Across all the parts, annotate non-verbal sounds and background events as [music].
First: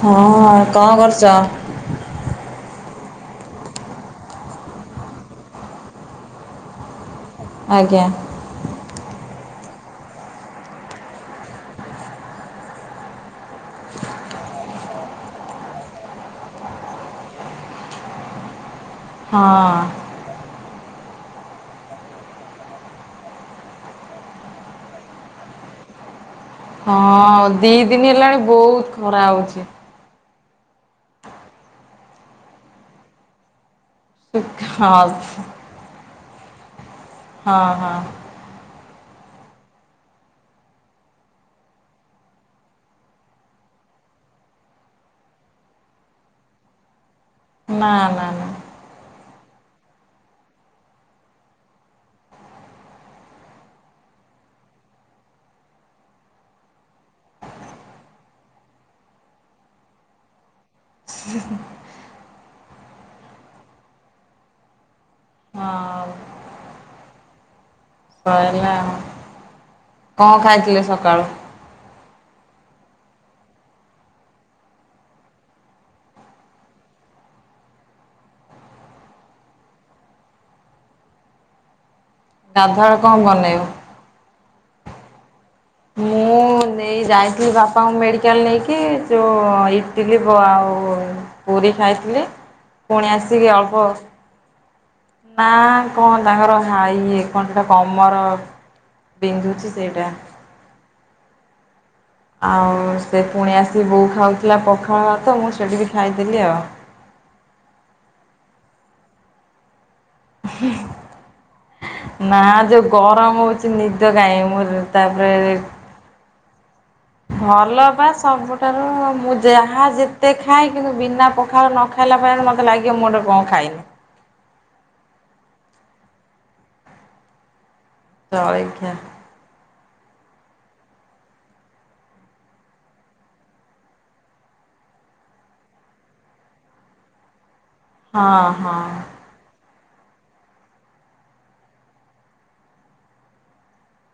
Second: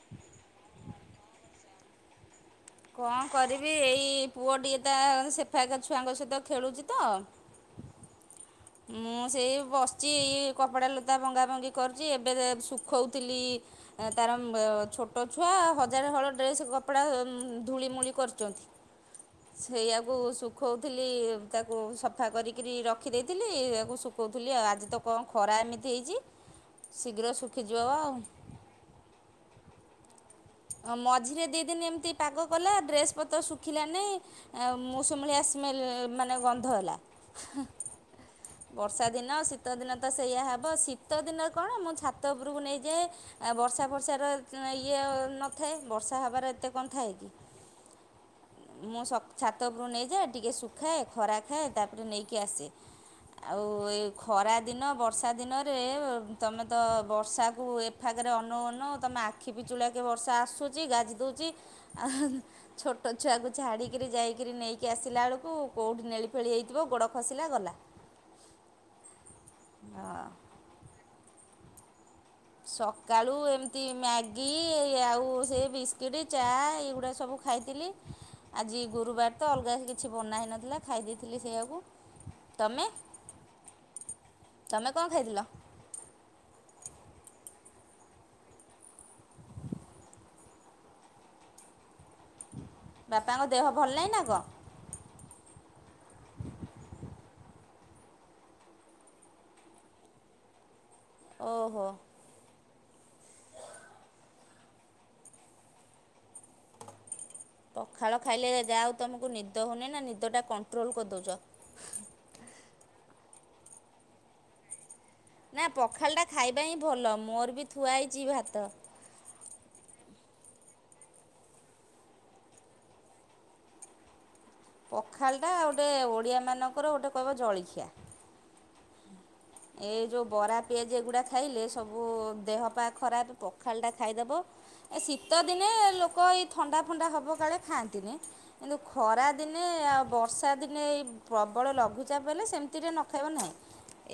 ହଁ କଣ କରୁଚ? କଣ କରିବି ଏଇ ପୁଅ ଟିକେ ତା ସେପାଖ ଛୁଆଙ୍କ ସହିତ ଖେଳୁଛି ତ। ଆଜ୍ଞା। ମୁଁ ସେଇ ବସିଚି ଇଏ କପଡ଼ା ଲୁଗା ଭଙ୍ଗା ଭଙ୍ଗି କରୁଚି ଏବେ ଶୁଖଉଥିଲି। ତାର ଛୋଟ ଛୁଆ ହଜାରେ ହଳ ଡ୍ରେସ୍ କପଡ଼ା ଧୂଳିମୂଳି କରୁଚନ୍ତି। [unintelligible] ସେଇଆକୁ ଶୁଖୋଉଥିଲି ତାକୁ ସଫା କରିକରି ରଖି ଦେଇ ଥିଲି ୟାକୁ ଶୁଖୋଉଥିଲି ଆଉ ଆଜି ତ କଣ ଖରା ଏମିତି ହେଇଚି। ହଁ ଦି ଦିନି ହେଲାଣି ବୋହୁତ୍ ଖରା ହୋଉଚି। ହଁ ମଝିରେ ଦିଇ ଦିନି ଏମିତି ପାଗ କଲା ଡ୍ରେସ୍ ପତ୍ର ଶୁଖିଲାନେଇଁ ହଁ ଆଉ ହଁ ମୌସୁମୀ ଭଳିଆ ଆସିଲା। ସ୍ମେଲ୍ ମାନେ ଗନ୍ଧ ହେଲା। ହଁ ହଁ। ବର୍ଷା ଦିନ ଶୀତ ଦିନ ତ ସେଇୟା ହବ ଶୀତ ଦିନ କଣ ମୁଁ ଛାତ ଉପୁରୁକୁ ନେଇଯାଏ। ଆଉ ବର୍ଷା ଫର୍ଷାର ଇଏ ନଥାଏ ବର୍ଷା ହେବାର ଏତେ କଣ ଥାଏ କି? ନା ନା ନା। ମୁଁ ସବ୍ ଛାତ ଓପରୁକୁ ନେଇଯାଏ ଟିକେ ଶୁଖାଏ ଖରା ଖାଏ ତାପରେ ନେଇକି ଆସେ। ଆଉ ଏଇ ଖରା ଦିନ ବର୍ଷା ଦିନରେ ତମେ ତ ବର୍ଷାକୁ ସଫା କରି ଅନୋଉ ଅନୋଉ ତମ ଆଖି ପିଚୁଳାକେ ବର୍ଷା ଆସୁଚି ଗାଜି ଦୋଉଚି। ଆଉ ଛୋଟ ଛୁଆକୁ ଛାଡ଼ିକିରି ଯାଇକିରି ନେଇକି ଆସିଲା ବେଳକୁ କେଉଁଠି ହଁ ନେଇକି ନେଳି ଫେଳି ହେଇଥିବ ଗୋଡ଼ ଖସିଲା ଗଲା। କଣ କରିବା ଆଉ। ହଁ କଣ ଖାଇଥିଲେ ସକାଳୁ? ସକାଳୁ ଏମିତି ମ୍ୟାଗି ଆଉ ସେଇ ବିସ୍କିଟ୍ ଚା ଏଇଗୁଡ଼ା ସବୁ ଖାଇଥିଲି। ଆଜି ଗୁରୁବାର ତ ଅଲଗା କିଛି ବନା ହୋଇ ନଥିଲା ଖାଇ ଦେଇଥିଲି ସେଇୟାକୁ। ତମେ? ଗାଧୁଆବେଳେ କଣ ବନେଇବ? ତମେ କଣ ଖାଇଥିଲ? ମୁଁ ନେଇ ଯାଇଥିଲି ବାପାଙ୍କୁ ମେଡ଼ିକାଲ୍ ନେଇକି ଯୋଉ ଇଟିଲି ବ ଆଉ ପୁରୀ ଖାଇଥିଲି। ଫୁଣି ବାପାଙ୍କ ଆସିକି ଦେହ ଅଳ୍ପ ଭଲ ନାହିଁ ନା କଣ? ମାଆ କଣ ତାଙ୍କର ହାଇ ଏଇ କଣ ତ କମର ବିନ୍ଧୁଚି ସେଇଟା। ଓଃ ହୋ। ଆଉ ସେ ଫୁଣି ଆସିବେ ବୋଉ ଖାଉଥିଲା ପଖାଳ ତ ମୁଁ ସେଇଠି ବି ଖାଇଦେଲି ଆଉ। ପଖାଳ ଖାଇଲେ ଯାହା ହଉ ତମୁକୁ ନିଦ ହୋଉନି ନା ନିଦଟା କଣ୍ଟ୍ରୋଲ୍ କରିଦୋଉଚ। ନା ଯୋଉ ଗରମ ହୋଉଚି ନିଦ କାଇଁ ମୁଁ ତାପରେ ନା ପଖାଳଟା ଖାଇବା ହିଁ ଭଲ। ମୋର ବି ଭଲ ଥୁଆ ବା ହେଇଚି ଭାତ। ସବୁଠାରୁ ମୁଁ ଯାହା ଯେତେ ଖାଏ କିନ୍ତୁ ବିନା ପଖାଳ ନ ଖାଇଲା କେଇଆଣି ମୋତେ ଲାଗିବ ମୁଁ ତ କଣ ଖାଇନି। ପଖାଳ ଟା ଗୋଟେ ଓଡ଼ିଆମାନଙ୍କର ଗୋଟେ କହିବ ଜଳିଖିଆ। ଜଳିଖିଆ ଏଇ ଯୋଉ ବରା ପିଆଜି ଏଗୁଡ଼ା ଖାଇଲେ ସବୁ ଦେହ ପା ଖରାପ୍ ପଖାଳ ଟା ଖାଇଦବ ଏ ଶୀତ ଦିନେ ଲୋକ ଏଇ ଥଣ୍ଡା ଫଣ୍ଡା ହବ କାଳେ ଖାଆନ୍ତିନି ହଁ କିନ୍ତୁ ହଁ। ଖରା ଦିନେ ଆଉ ବର୍ଷା ଦିନେ ଏ ପ୍ରବଳ ଲଘୁଚାପ ହେଲେ ସେମିତିରେ ନ ଖାଇବ ନାହିଁ।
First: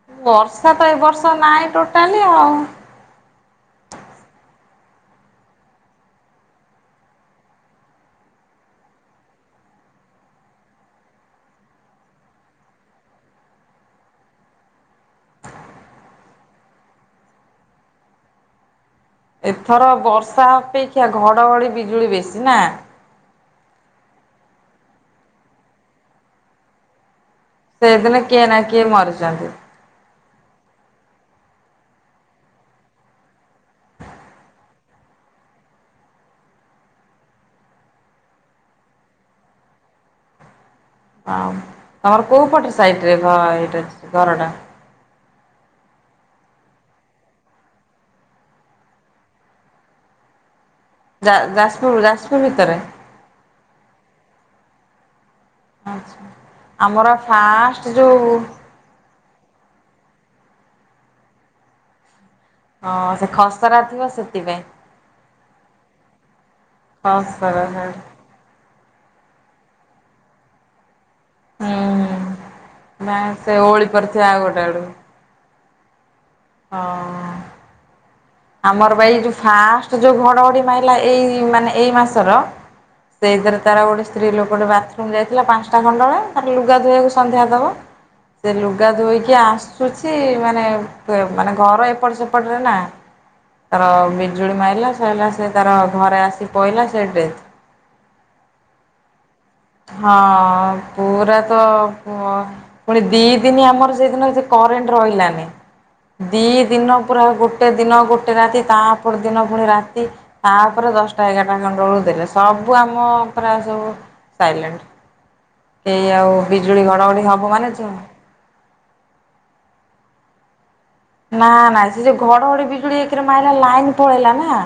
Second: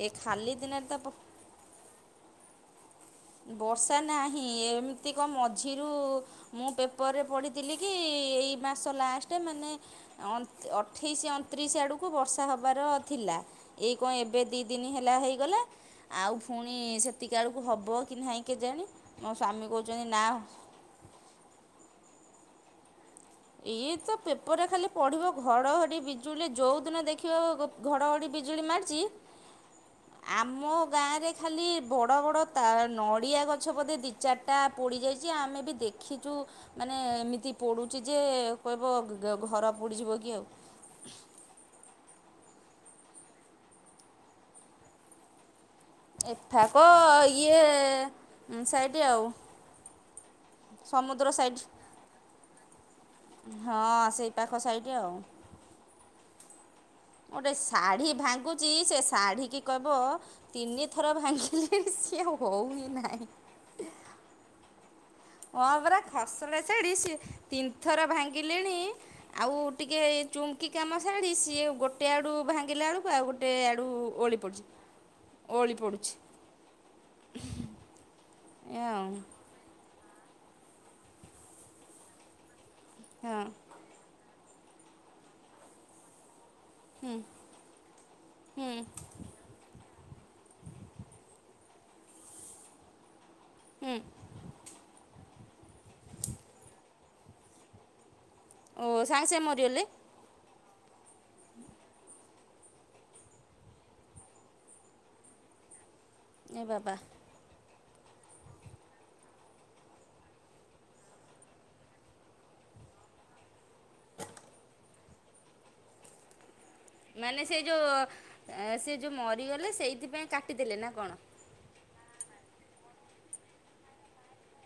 ଏ ଖାଲି ବର୍ଷା ତ ଦିନରେ ଏ ବର୍ଷ ନାହିଁ ଟୋଟାଲି ଆଉ। ବର୍ଷା ନାହିଁ ଏମିତି ଙ୍କ ମଝିରୁ ମୁଁ ପେପରରେ ପଢ଼ିଥିଲି କି ଏଇ ମାସ ଲାଷ୍ଟେ ମାନେ ଅନ୍ତ ଅଠେଇଶି ଅନତିରିଶି ଆଡୁକୁ ବର୍ଷା ହବାର ଥିଲା। ଏଇ ଙ୍କ ଏବେ ଦି ଦିନି ହେଲା ହେଇଗଲା ଆଉ ଫୁଣି ସେତିକା ଆଳୁକୁ ହବ। କି ନାହିଁ କେଜାଣି? ଏଥର ନା ବର୍ଷା ଅପେକ୍ଷା ଘଡ଼ଘଡ଼ି ବିଜୁଳି ବେଶୀ ନା ଇଏ ତ ପେପରରେ ଖାଲି ପଢ଼ିବ ଘଡ଼ଘଡ଼ି ବିଜୁଳିରେ ଜଉ ଦିନ ଦେଖିବ ସେଦିନ ଘଡ଼ଘଡ଼ି କିଏ ନା ବିଜୁଳି କିଏ ମାରଚି ମରିଛନ୍ତି ଆମ ଗାଁରେ ଖାଲି ବଡ଼ ବଡ଼ ତାଳ ନଡ଼ିଆ ଗଛ ବୋଧେ ଚାରିଟା ପୋଡିଯାଇଚି ଆମେ ବି ଦେଖିଚୁ ମାନେ ଏମିତି ପୁ ଚି ଯେ କହିବ ଗି ଗ ଘର ପୋଡିଯିବ କି ଆଉ। ଆଉ ତମର କୋଉ ପଟେ ସାଇଟ୍ ରେ ଘ ଏଇଟା ଅଛି ଘରଟା? ଏଠାକ ଇଏ ଉଁ ସାଇଟ୍ ଆଉ। ସମୁଦ୍ର ଯା ସାଇଟ୍ ଯାଜପୁର ଯାଜପୁର ଭିତରେ ହଁ ସେଇ ପାଖ ସାଇଟ ଆଉ। ଆଛା ଆମର ଫାଷ୍ଟ ଯୋଉ ଚି ସେ ଶାଢ଼ୀ କି କହିବ ତିନି ଥର ଭାଙ୍ଗିଲି ସିଏ ହଉ ହିଁ ହଁ ନାହିଁ ସେ ଖସରା ଥିବ ସେଥିପାଇଁ। ହଁ ପରା ଖସଡ଼ା ଶାଢ଼ି ସିଏ ଖସରା ତିନି ଶାଢ଼ୀ। ଥର ଭାଙ୍ଗିଲିଣି ଆଉ ଟିକେ ଚୁମକି କାମ ସାଢ଼ିଚି ଇଏ ହୁଁ ଗୋଟେ ଆଡୁ ଭାଙ୍ଗିଲା ହୁଁ ବେଳକୁ ନା ଆଉ ଗୋଟେ ସେ ଓଳି ଆଡୁ ପଡ଼ିଥିବା ଓଳି ଆଉ ଗୋଟେ ପଡୁଚି ଆଡୁ ଓଳି ପଡୁଚି। ହଁ। ଏୟା ଆମର ପା ଆଉ ଏଇ ଯୋଉ ଫାଷ୍ଟ ଜଉ ଘଡ଼ଘଡ଼ି ମାଇଲା ଏଇ ମାନେ ଏଇ ମାସର ହଁ ସେଇଥିରେ ତାର ଗୋଟେ ସ୍ତ୍ରୀ ଲୋକ ଟେ ବାଥରୁମ୍ ଯାଇଥିଲା ପାଞ୍ଚସା ଟା ମଣ୍ଡଳ ତା ଲୁଗା ଫୁଗା କୁ ହୁଁ ସନ୍ଧ୍ୟା ଦବ। ଯେ ହୁଁ ଲୁଗା ଧୋଇକି ଆସୁଛି ମାନେ ବେ ମାନେ ଘର ଏପଟ ସେପଟରେ ନା ତାର ହୁଁ ବିଜୁଳି ମାଇଲା ସଇଲା ସେ ତାର ଘରେ ଆସି ପଇଲା ସେ ଡେଡ ଓ ସାଙ୍ଗେ ସାଙ୍ଗେ ମରିଗଲେ ହଁ ପୂରା ତ ପୂଅ ଫୁଣି ଦି ଦିନି ଆମର ସେଇ ଦିନ ବି ସେ କରେଣ୍ଟ ରହିଲାନି ଦି ଏ ବାବା ଦିନ ପୁରା ଗୋଟେ ଦିନ ଗୋଟେ ରାତି ତା ପରଦିନ ଫୁଣି ରାତି ତା ପରେ ଦସ ଟା ଏଗାର ଟା ମଣ୍ଡଳ କୁ ଦେଲେ ସବୁ ଆମ ପୁରା ସବୁ ସାଇଲେଣ୍ଟ। ଏ ଆଉ ବିଜୁଳି ଘଡ଼ଘଡ଼ି ସବୁ ମାନେ ଜଉ ଏ ସେ ଯୋଉ ମରିଗଲେ ସେଇଥିପାଇଁ କାଟିଦେଲେ ନା କଣ? ନା ନା ସେ ଜଉ ଘଡ଼ଘଡ଼ି ବିଜୁଳୀ ଏକେରେ ମାଇଲା ଲାଇନ ପଳେଇଲାନା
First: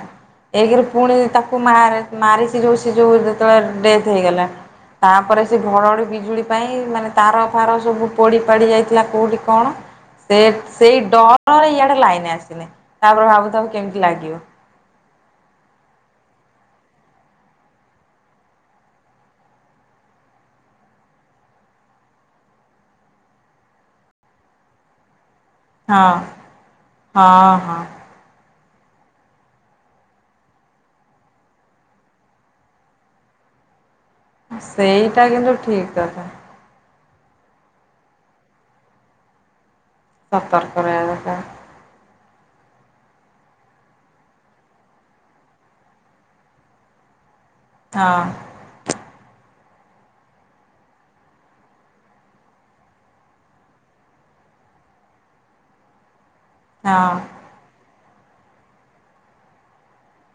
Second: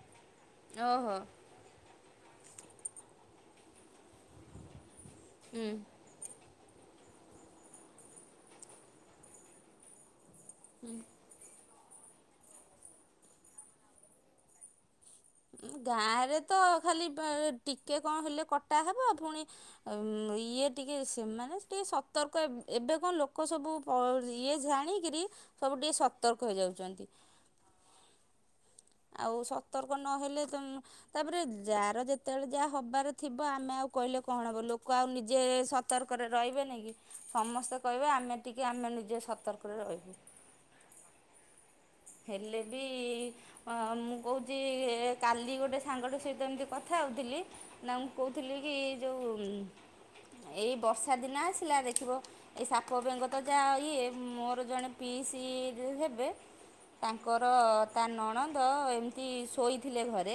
ଏକେରେ ପୁଣି ଓହୋ କୁ ମାରେ ମାରିସି ଯୋଉ ସେ ଯୋଉ ଯେତବେଳେ ଡେଥ୍ ହେଇଗଲା ତାପରେ ସେ ହୁଁ ଭଣ ବିଜୁଳି ପାଇଁ ମାନେ ତାର ଫାର ସବୁ ପୋଡ଼ି ପାଡ଼ି ଯାଇଥିଲା କୋଉଠି କଣ ସେ ସେଇ ଡହଳରେ ୟାଡେ ଲାଇନ ଆସିନି ତାପରେ ମୁଁ କେମତି ଭାବୁଥା କେମିତି ଲାଗିବ? ଗାଁ ରେ ତ ଖାଲି ବା ଟିକେ କଣ ହେଲେ କଟା ହେବ ଫୁନି ଉଁ ଇଏ ଟିକେ ସେମାନେ ଟିକେ ସତର୍କ ଏବେଙ୍କ ଲୋକ ସବୁ ଆଉରି ଇଏ ଯାଣିକିରି ସବୁଟିକେ ହଁ ସତର୍କ ହେଇଯାଉଛ ନ୍ତି। ହଁ ହଁ ଆଉ ସତର୍କ ନ ହେଲେ ତମେ ତାପରେ ଯାର ଜେତବେଳେ ଯାହ ଥିବ ଆମେ ଆଉ କରିପରିବୁନୁ। କଣ ହବ ଲୋକ ଆଉ ସେଇଟା ନିଜେ କିନ୍ତୁ ଠିକ ସତର୍କ କଥା। ରେ ରହିବେନିକି ସମସ୍ତେ କହିବେ ଆମେ ଟିକେ ଆମେ ନିଜେ ସତର୍କ ରେ ରହିବୁ। ସତର୍କ ରହିବା ଦରକାର୍। ହେଲେବି ହଁ ମୁଁ କହୁଚି କାଲି ଗୋଟେ ସାଙ୍ଗଟେ ସହିତ ଏମିତି କଥା ହଉଥିଲି ନା ମୁଁ କହୁଥିଲି କି ଯୋଉ ଏଇ ବର୍ଷା ଦିନ ଆସିଲା ଦେଖିବ ଏଇ ସାପ ବେଙ୍ଗ ତ ଯାହା ଇଏ, ମୋର ଜଣେ ପିସି ହେବେ ହଁ ତାଙ୍କର ତା ନଣନ୍ଦ ଏମିତି ଶୋଇଥିଲେ ଘରେ।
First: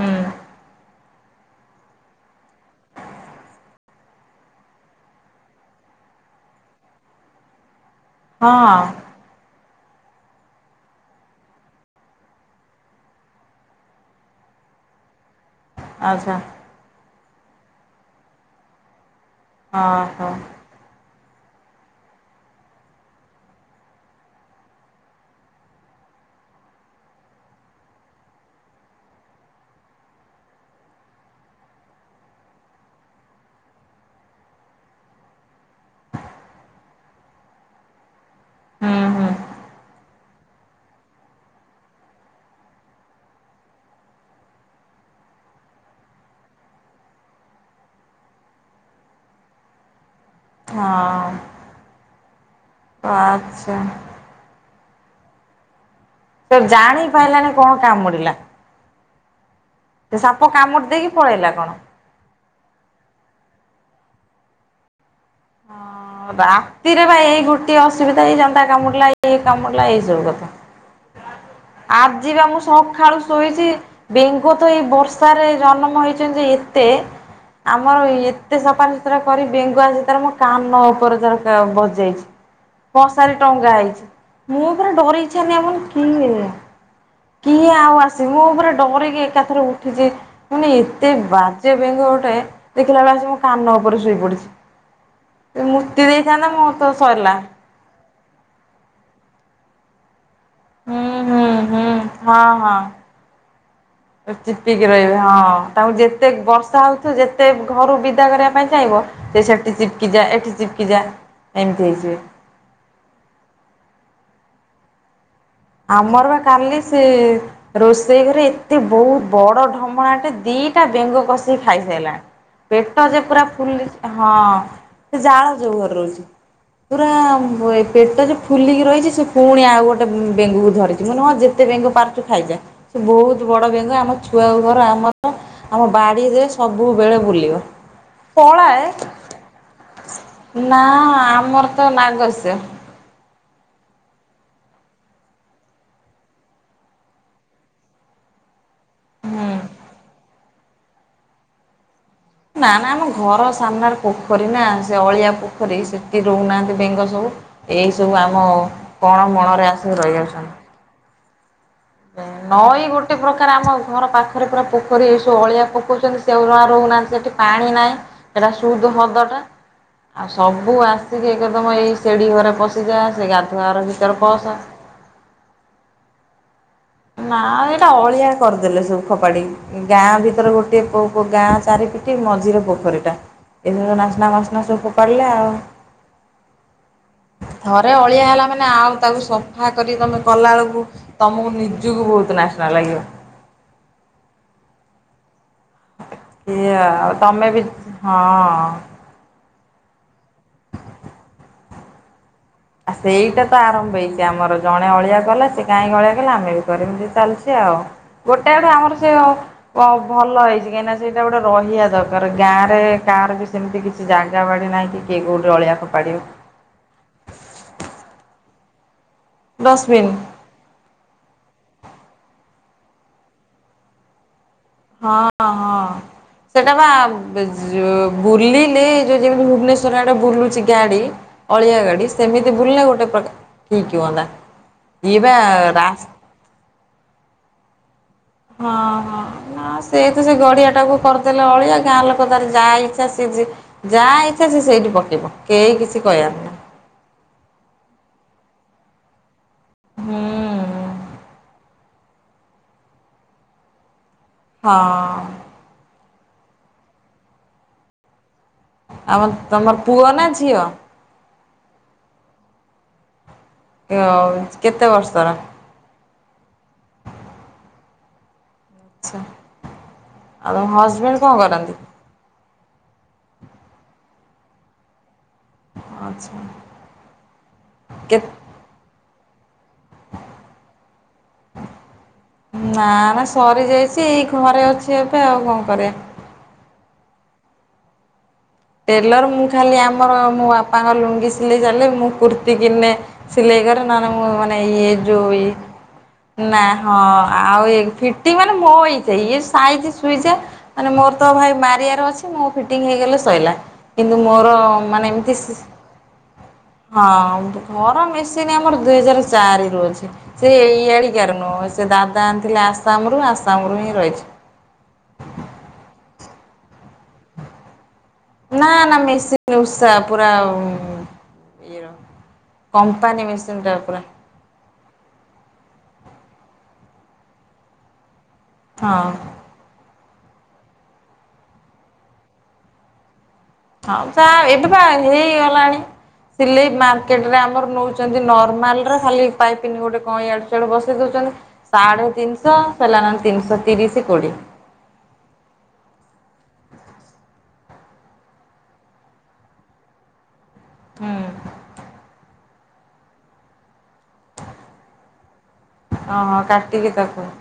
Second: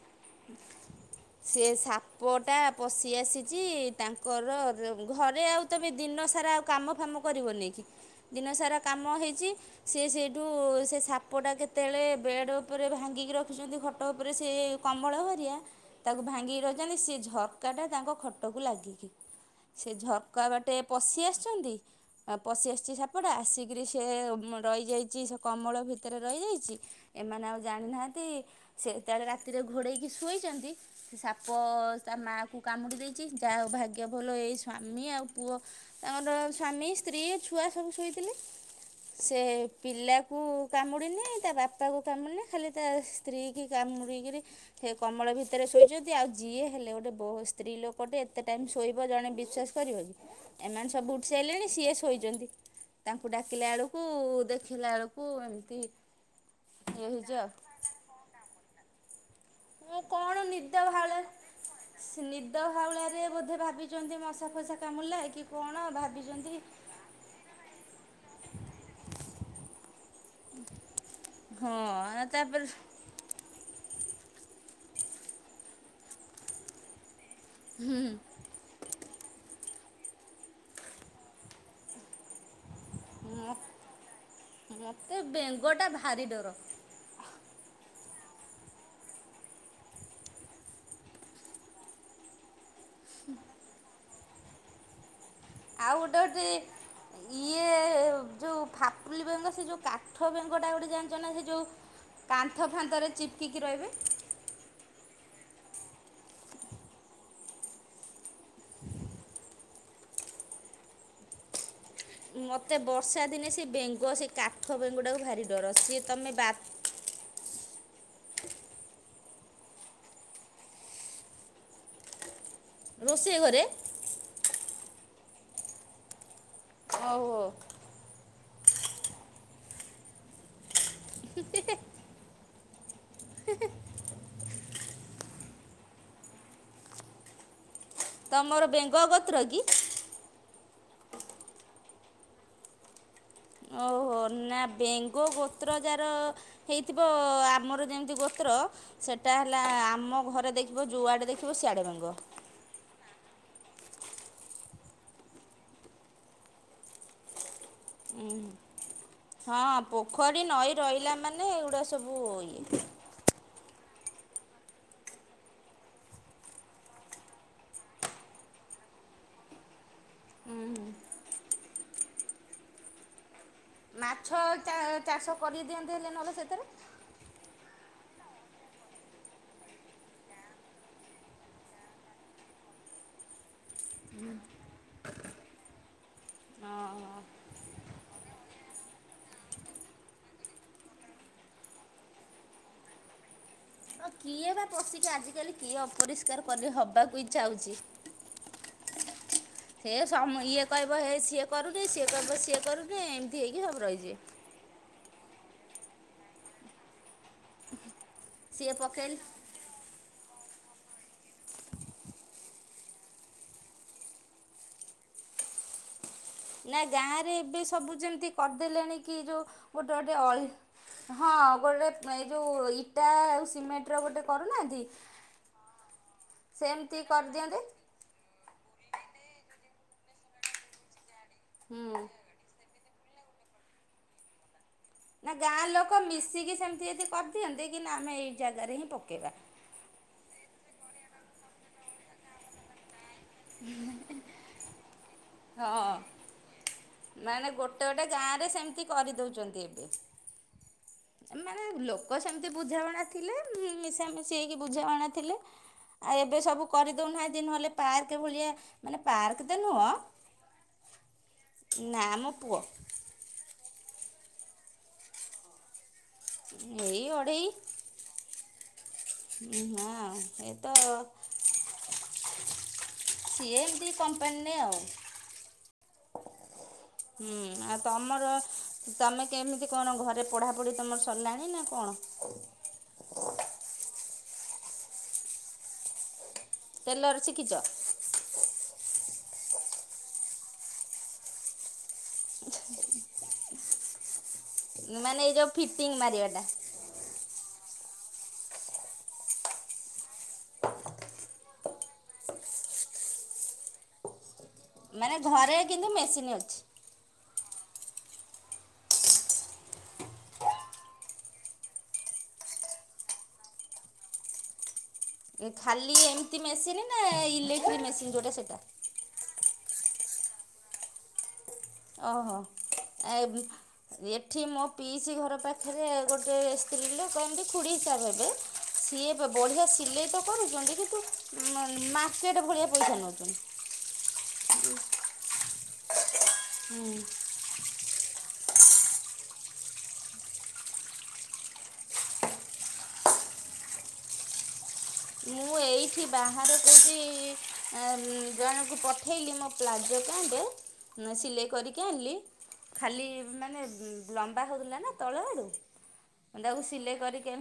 ହଁ ହୁଁ [inaudible] ସେ ସାପଟା ପଶି ଆସିଛି ତାଙ୍କର ର ଘରେ ଆଉ ତମେ ଦିନ ସାରା ଆଉ କାମ ଫାମ କରିବନି କି। ହଁ ଦିନସାରା କାମ ହେଇଚି ସେ ସେଇଠୁ ସେ ସାପଟା କେତେବେଳେ ବେଡ଼୍ ଉପରେ ଭାଙ୍ଗିକି ରଖିଛନ୍ତି ଖଟ ଉପରେ ସେ କମଳ ହେରିଆ। ତାକୁ ଆଚ୍ଛା ଭାଙ୍ଗିକି ରଖିଛନ୍ତି। ସେ ଝରକା ଟା ତାଙ୍କ ଖଟକୁ ଲାଗିକି। ହଁ ସେ ହଁ ଝରକା ବାଟେ ଟେ ପଶି ଆସିଛନ୍ତି ଆଉ ପଶି ଆସିଛି ସାପଟା। ଆସିକିରି ସେ ରହିଯାଇଚି ସେ କମଳ ଭିତରେ ରହିଯାଇଚି। ଏମାନେ ଆଉ ଜାଣିନାହାଁନ୍ତି ସେ ଯେତେବେଳେ ରାତିରେ ଘୋଡ଼େଇକି ଶୋଇଛନ୍ତି ସାପ ତା ମାଆକୁ କାମୁଡି ଦେଇଚି, ଯାହା ହଉ ଭାଗ୍ୟ ଭଲ ଏଇ ସ୍ଵାମୀ ଆଉ ପୁଅ ତାଙ୍କର ସ୍ବାମୀ ସ୍ତ୍ରୀ ଛୁଆ ସବୁ ଶୋଇଥି ଥିଲେ। ହୁଁ ହୁଁ। ସେ ପିଲାକୁ କାମୁଡିନି ତା ବା ବାପା କୁ କାମୁଡିନି ଖାଲି ତା ସ୍ତ୍ରୀ କି କାମୁଡ଼ିକିରି ସେ କମଳ ଭିତରେ ଶୋଇଛନ୍ତି। ଆଉ ଯିଏ ହେଲେ ଗୋଟେ ବହୁ ସ୍ତ୍ରୀ ଲୋକ ଟେ ଏତେ ଟାଇମ ଶୋଇବ ଜଣେ ବିଶ୍ଵାସ କରିବ କି। ଏମାନେ ସବୁ ହଁ ଉଠି ସାଇଲେଣି, ସିଏ ଶୋଇଛନ୍ତି। ତାଙ୍କୁ ଡାକିଲା ଆଚ୍ଛା ବେଳକୁ ଦେଖି ଦେଖିଲା ବେଳକୁ ଏମିତି ସେ ଜାଣି ଇଏ ହେଇଛି ଆଉ। ପାଇଲାନି କଣ କାମୁଡ଼ିଲା। ସେ ସାପ କାମୁଡି ଦେଇକି ପଳେଇଲା କଣ? ସେ ନିଦ ହାଉଳାରେ ବୋଧେ ଭାବିଛନ୍ତି ମଶା ଫସା କାମୁଡିଲା କି କଣ ହଁ ଭାବିଛନ୍ତି। ରାତିରେ ବା ଏଇ ଗୋଟିଏ ଅସୁବିଧା ଏଇ ଜନ୍ଦା କାମୁଡିଲା ଏଇ ଇଏ କାମୁଡିଲା ଏଇ ସବୁ କଥା। ହଁ ଆଜି ପା ମୁଁ ତାପରେ ସଖାଳୁ ଶୋଇଚି, ବେଙ୍ଗ ତ ଏଇ ବର୍ଷାରେ ଜନ୍ମ ହେଇଛନ୍ତି ଯେ ଏତେ। ଆମର ଏତେ ସଫାସୁତୁରା କରି ବେଙ୍ଗ ଆସି ତାର ମୋ କାନ ଉପରେ ତାର ବ ବସି ଯାଇଚି। ମସାରି ମ ଟଙ୍ଗା ହେଇଚି। ମୁଁ ପୁରା ମୋତେ ଡରିକି ଛାନିଆ ମୁଁ ବେଙ୍ଗଟା କହିନି ଭାରି କିଏ। ଡର। କିଏ ଆଉ ଆସି ମୁଁ ପୁରା ଡରିକି ଏକାଥରେ ଉଠିଚି। ମାନେ ଏତେ ବାଜ୍ୟ ବେଙ୍ଗ ଗୋଟେ, ଦେଖିଲା ବେଳକୁ ଆସି ମୋ କାନ ଉପରେ ଶୋଇ ପଡିଚି। ଆଉ ଗୋଟେ ମୁଁ ତ ସରିଲା ଗୋଟେ ଇଏ ଯୋଉ ଫାପୁଲି ବେଙ୍ଗ ସେ ଯୋଉ କା କାଠ ବେଙ୍ଗଟା ଗୋଟେ ହୁଁ ଜାଣିଚ ନା ହୁଁ ସେ ଯୋଉ ହୁଁ କାନ୍ଥ ଫାନ୍ଥରେ ଚିପ୍କିକି ରହିବେ। ଚିପ୍କିକି ରହିବେ ହଁ। ତାଙ୍କୁ ଯେତେ ବର୍ଷା ହଉଥିବ ଯେତେ ଘରୁ ବିଦା କରିବା ପାଇଁ ଚାହିଁବ ଯେ ସେଠି ଚିପ୍କି ଯା ଏଠି ଚିପ୍କି ଯା ଏମିତି ହେଇଯିବେ। ମତେ ବର୍ଷା ଦିନେ ସେ ବେଙ୍ଗ ସେ କାଠ ବେଙ୍ଗଟାକୁ ଭାରି ଡର ସିଏ ଆମର ତମେ ବା କାଲି ସେ ରୋଷେଇ ଘରେ ଏତେ ବହୁତ ବଡ ଢମଣାଟେ ଦିଟା ବେଙ୍ଗ କଷିକି ଖାଇସାରିଲାଣି। ପେଟ ଯେ ରୋଷେଇ ପୁରା ଘରେ ଫୁଲି ହଁ ସେ ଜାଳ ଯୋଉ ଘରେ ରହୁଚି। ପୁରା ଓହୋ ଏ ପେଟ ଯେ ଫୁଲିକି ରହିଛି ସେ ପୁଣି ଆଉ ଗୋଟେ ବେଙ୍ଗକୁ ଧରିଚି। ମୁଁ କହିଲି ହଁ ଯେତେ ବେଙ୍ଗ ପାରୁଚୁ ଖାଇଯା। ସେ ବହୁତ ବଡ଼ ବେଙ୍ଗ ଆମ ଛୁଆ ବୋଉ ଘର ଆମର ଆମ ବାଡ଼ିରେ ସବୁବେଳେ ବୁଲିବ। ତମର ପଳାଏ ବେଙ୍ଗ ଗୋତ୍ର କି? ନା ଆମର ତ ନାଗସ୍ୟ। ଓହୋ ନା ବେଙ୍ଗ ଗୋତ୍ର ଜାର ହେଇଥିବ ଆମର ଯେମିତି ଗୋତ୍ର ସେଇଟା ହୁଁ। ହେଲା ଆମ ଘରେ ଦେଖିବ ଯୁଆଡ଼େ ଦେଖିବ ସିଆଡ଼େ ବେଙ୍ଗ। ନା ନା ଆମ ଘର ସାମ୍ନାରେ ପୋଖରୀ ନା ସେ ଅଳିଆ ପୋଖରୀ ସେଠି ରହୁନାହାନ୍ତି ବେଙ୍ଗ ସବୁ। ଏଇସବୁ ଆମ କଣ ହଁ ମଣରେ ଆସିକି ରହି ପୋଖରୀ ଯାଉଛନ୍ତି। ନଈ ରହିଲା ମାନେ ଏଗୁଡା ସବୁ ଇଏ। ନଈ ଗୋ ଗୋଟେ ପ୍ରକାର ଆମ ଘର ପାଖରେ ପୁରା ପୋଖରୀ ଏସବୁ ଅଳିଆ ପକଉଛନ୍ତି ସେ ସବୁ ରହୁନାହାଁନ୍ତି ସେଠି ପାଣି ନାହିଁ। ସେଇଟା ସୁଦ୍ ହ୍ରଦଟା। ଆଉ ସବୁ ଆସିକି ଏକଦମ ଏଇ ସିଢି ଘରେ ପଶିଯା ସେ ଗାଧୁଆଘର ବି ମାଛ ଚା ଚାଷ କରିଦିଅନ୍ତି ହେଲେ ନହେଲେ ସେଥିରେ ନା ଏଇଟା ଅଳିଆ କରିଦେଲେ ସବୁ ଫୋପାଡିକି ଗାଁ ଭିତରେ ଗୋଟିଏ ପୋ ଗାଁ ଚାରିପିଟି ମଝିରେ ପୋଖରି ଟା। ଏସବୁ ନାସ୍ନା ବାସ୍ନା ସବୁୁ ଫୋପାଡିଲା ଆଉ ହଁ ହଁ। ଥରେ ଅଳିଆ ହେଲା ମାନେ ଆଉ ତାକୁ ସଫା କରି ତମେ କଲାବେଳକୁ ତମକୁ ନି ନିଜକୁ ବହୁତ ନାଶନା ଲାଗିବ। ହଁ କିଏ ବା ପଶିକି ଆଜିକାଲି କିଏ ଅପରିଷ୍କାର କରି ଇଏ ଆଉ ହେବାକୁ ତମେ ବି ଇଛାହଉଛି। ହଁ। ସେ ସମ ଇଏ କହିବ ହେ ସିଏ କରୁନି ସିଏ କହିବ ସିଏ ଆ କରୁନି ଏମିତି ସେଇଟା ତ ହେଇକି ସବୁ ଆରମ୍ଭ ରହିଯିବେ। ହେଇଛି ଆମର ଜଣେ ଅଳିଆ କଲା ସେ କାହିଁକି ଅଳିଆ କଲେ ଆମେ ବି କରିବୁ ଚାଲିଛି ଆଉ। ଗୋଟେ ଆଡୁ ସିଏ ଆମର ପକେଇଲେ ସେଉ ଓ ଭଲ ହେଇଛି କାହିଁକିନା ସେଇଟା ଗୋଟେ ରହିବା ଦରକାର ଗାଁ ରେ କାଁହାର ବି ସେମିତି କିଛି କିଛି ଜାଗା ବାଡି ନାଇଁ କିଏ କୋଉଠି ଅଳିଆ ଫୋପାଡିବ। ନା ଗାଁରେ ଏବେ ସବୁ ଯେମିତି କରିଦେଲେଣି କି ଯୋଉ ଗୋଟେ ଡଷ୍ଟବିନ୍ ଗୋଟେ ଅଳି ହଁ ଗୋଟେ ଏ ଯୋଉ ଇଟା ଆଉ ସିମେଣ୍ଟର ଗୋଟେ କରୁନାହନ୍ତି ହଁ ହଁ ସେଇଟା ବା କରିଦିଅନ୍ତେ ବେଜୁ ବୁଲିଲେ ଯୋଉ ଯେମିତି ଭୁବନେଶ୍ଵର ଆଡେ ବୁଲୁଛି ଗାଡି ଅଳିଆ ହୁଁ। ଗାଡି ସେମିତି ବୁଲିଲା ଗୋଟେ ପ୍ରକାର ଠିକ୍ ହୁଅନ୍ତା ଇଏ ବା ରାସ୍ ସିଏ କି ସେମିତି ଯଦି କରିଦିଅନ୍ତେ କି ନା ଆମେ ଏ ହଁ-ହଁ ନା ସେଇ ତ ସେ ଗଡିଆ ଟାକୁ କରିଦେଲେ ଅଳିଆ ଗାଁ ଲୋକ ତାର ଯାହା ଇଚ୍ଛା ଯାହା ଇଚ୍ଛା ସେ ସେଇଠି ପକେଇବ କେହି କିଛି କହିବାରନା ନାଇଁ ନାଇଁ ଗୋଟେ ଗୋଟେ ଗାଁରେ ସେମିତି କରିଦେଉଛନ୍ତି ଏବେ। ହୁଁ। ମାନେ ଲୋକ ସେମିତି ବୁଝାମଣା ଥିଲେ ମିଶା ମିଶି ହେଇକି ହଁ। ବୁଝାମଣା ଥିଲେ ଆଉ ଏବେ ସବୁ କରିଦେଉନାହାନ୍ତି ନହେଲେ ପାର୍କ ଭଳିଆ ମାନେ ଆମର ପାର୍କ ତ ତମର ନୁହଁ ପୁଅ ନା ଝିଅ? ନା ମୋ ପୁଅ। ଉଅ କେତେ ବର୍ଷର? ଏଇ ଅଢେଇ ଆଚ୍ଛା ଉ ହଁା ଆଉ ତମ ଏତ ହଜବେଣ୍ଡ କଣ କରନ୍ତି? ସିଏ ଏମିତି କମ୍ପାନୀରେ ଆଉ। ଆଚ୍ଛା। ହୁଁ ଆଉ କେ ତମର? ତମେ କେମିତି କଣ ଘରେ ପଢ଼ାପଢ଼ି ତମର ସରିଲାଣି ନା କଣ? ନା ନା ସରିଯାଇଛି ଏଇ ଘରେ ଅଛି ଏବେ ଆଉ କଣ କରିବା। ଟେଲର ଶିଖିଛ? ଟେଲର ମୁଁ ଖାଲି ଆମର ମୋ ବାପାଙ୍କ ଲୁଙ୍ଗି ସିଲେଇ ଚାଲେ ମୁଁ କୁର୍ତ୍ତୀ କିନେ ସିଲେଇକରେ ନହେଲେ ମୁଁ ମାନେ ଇ ମାନେ ଯୋଉ ଏଇ ଇ ଯେଉଁ ଫିଟିଙ୍ଗ ମାରିବାଟା। ନା ହଁ ଆଉ ଏ ଫିଟି ମାନେ ମୋ ହେଇଥାଏ ଇଏ ସାଇଜି ସୁଇଯା ମାନେ ମୋର ତ ଭାଇ ମାରିଆର ଅଛି ମୁଁ ଫିଟିଙ୍ଗି ହେଇଗଲେ ସଇଲା। କିନ୍ତୁ ମୋର ମାନେ ଏମିତି ସି ଘରେ କିନ୍ତୁ ମେସିନ୍ ଅଛି। ହଁ ଘର ମେସିନି ଆମର ଦୁଇ ହଜାର ଚାରି ରୁ ଅଛି। ସେ ଇଆଡ଼ିକାର ନୁହଁ ସେ ଦାଦା ଆଣିଥିଲେ ଆସାମରୁ ଆସାମରୁ ହିଁ ରହିଛି। ଖାଲି ଏମିତି ମେସିନ୍ ନା ଇଲେକ୍ଟ୍ରିକ ମେସିନ୍ ଯୋଉଟା? ସେଇଟା ନା ନା ମେସିନ୍ ଉସା ପୁରା ଇଏର ଓହୋ। କମ୍ପାନୀ ମେସିନ୍ଟା ପୁରା। ଏଠି ମୋ ପିଇସି ଘର ପାଖରେ ଗୋଟଏ ସ୍ତ୍ରୀ ଲୋକ ଇନ୍ତି ଖୁଡ଼ି ହିସାବ ହେବେ। ହଁ ସିଏ ବା ବଢ଼ିଆ ସିଲେଇ ତ କରୁଛନ୍ତି କିନ୍ତୁ ମାର୍କେଟ ଭଳିଆ ପଇସା ନଉଛନ୍ତି। ହଁ ଯା ଏବେ ବା ହେଇଗଲାଣି ସିଲେଇ ମାର୍କେଟ ରେ ଆମର ନଉଛି। ନର୍ମାଲ ଖାଲି ପାଇପିନି ଗୋଟେ ଇଆଡୁଆଡୁ ବସେଇ ଦଉଛନ୍ତି। ସାଢ଼େ ତିନିଶହ ସେଲାନା ତିନିଶହ ତିରିଶ କୋଡ଼ିଏ। ମୁଁ ଏଇଠି ବାହାରକୁ ଜଣଙ୍କୁ ପଠେଇଲି ମୋ ପ୍ଲାଜୋ ପ୍ୟାଣ୍ଟ ହୁଁ ସିଲେଇ କରି କି ଆଣିଲି ଖାଲି ମାନେ ଲମ୍ବା ହେଉଥିଲା ନା ତଳ ଆଡୁ। ଓହୋ ମୁଁ ତାକୁ କାଟିକି ସିଲେଇ ତାକୁ କରିକି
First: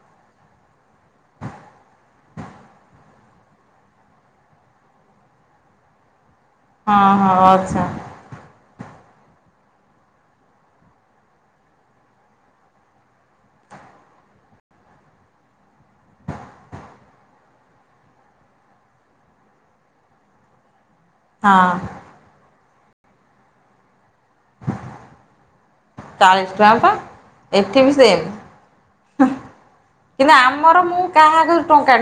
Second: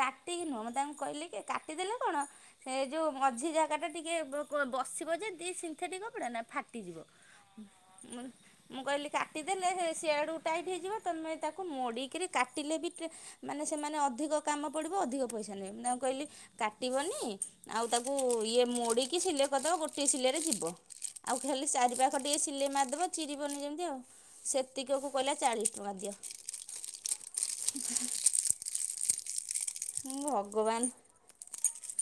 କାଟିକି ନୁହଁ ମୁଁ ତାଙ୍କୁ କହିଲି କି କାଟିଦେଲେ କଣ ସେ ଯୋଉ ମଝି ଜାଗା ଟା ଟିକେ ବସିବ ଯେମିତି ସିନ୍ଥେଟିକ୍ କପଡା ନା ଫାଟି ହଁ ହଁ ଆଚ୍ଛା ମୁଁ କହିଲି କାଟିଦେଲେ ସିଆଡ଼କୁ ଟାଇଟ୍ ହେଇଯିବ ତମେ ତାକୁ ମୋଡ଼ିକିରି କାଟିଲେ ବି ମାନେ ସେମାନେ ଅଧିକ କାମ ପଡିବ ଅଧିକ ପଇସା ନେବେ ତାଙ୍କୁ କହିଲି। କାଟିବନି ଆଉ ତାକୁ ଇଏ ମୋଡ଼ିକି ସିଲେ କରିଦେବ ଗୋଟିଏ ସିଲେରେ ଯିବ ଆଉ ଖଲି ହଁ ଚାରିପାଖ ଟିକେ ସିଲେଇ ମାରିଦେବ ଚିରିବନି ଯେମିତି ଆଉ ସେତିକିକୁ କହିଲା ଚାଳିଶ ଟଙ୍କା ଦିଅ ଚାଳିଶ ଟଙ୍କା ପା ଏଠି ବି ସେମ୍ ମୁଁ କିନ୍ତୁ ଆମର ଭଗବାନ ମୁଁ କାହାଘ ଟଙ୍କା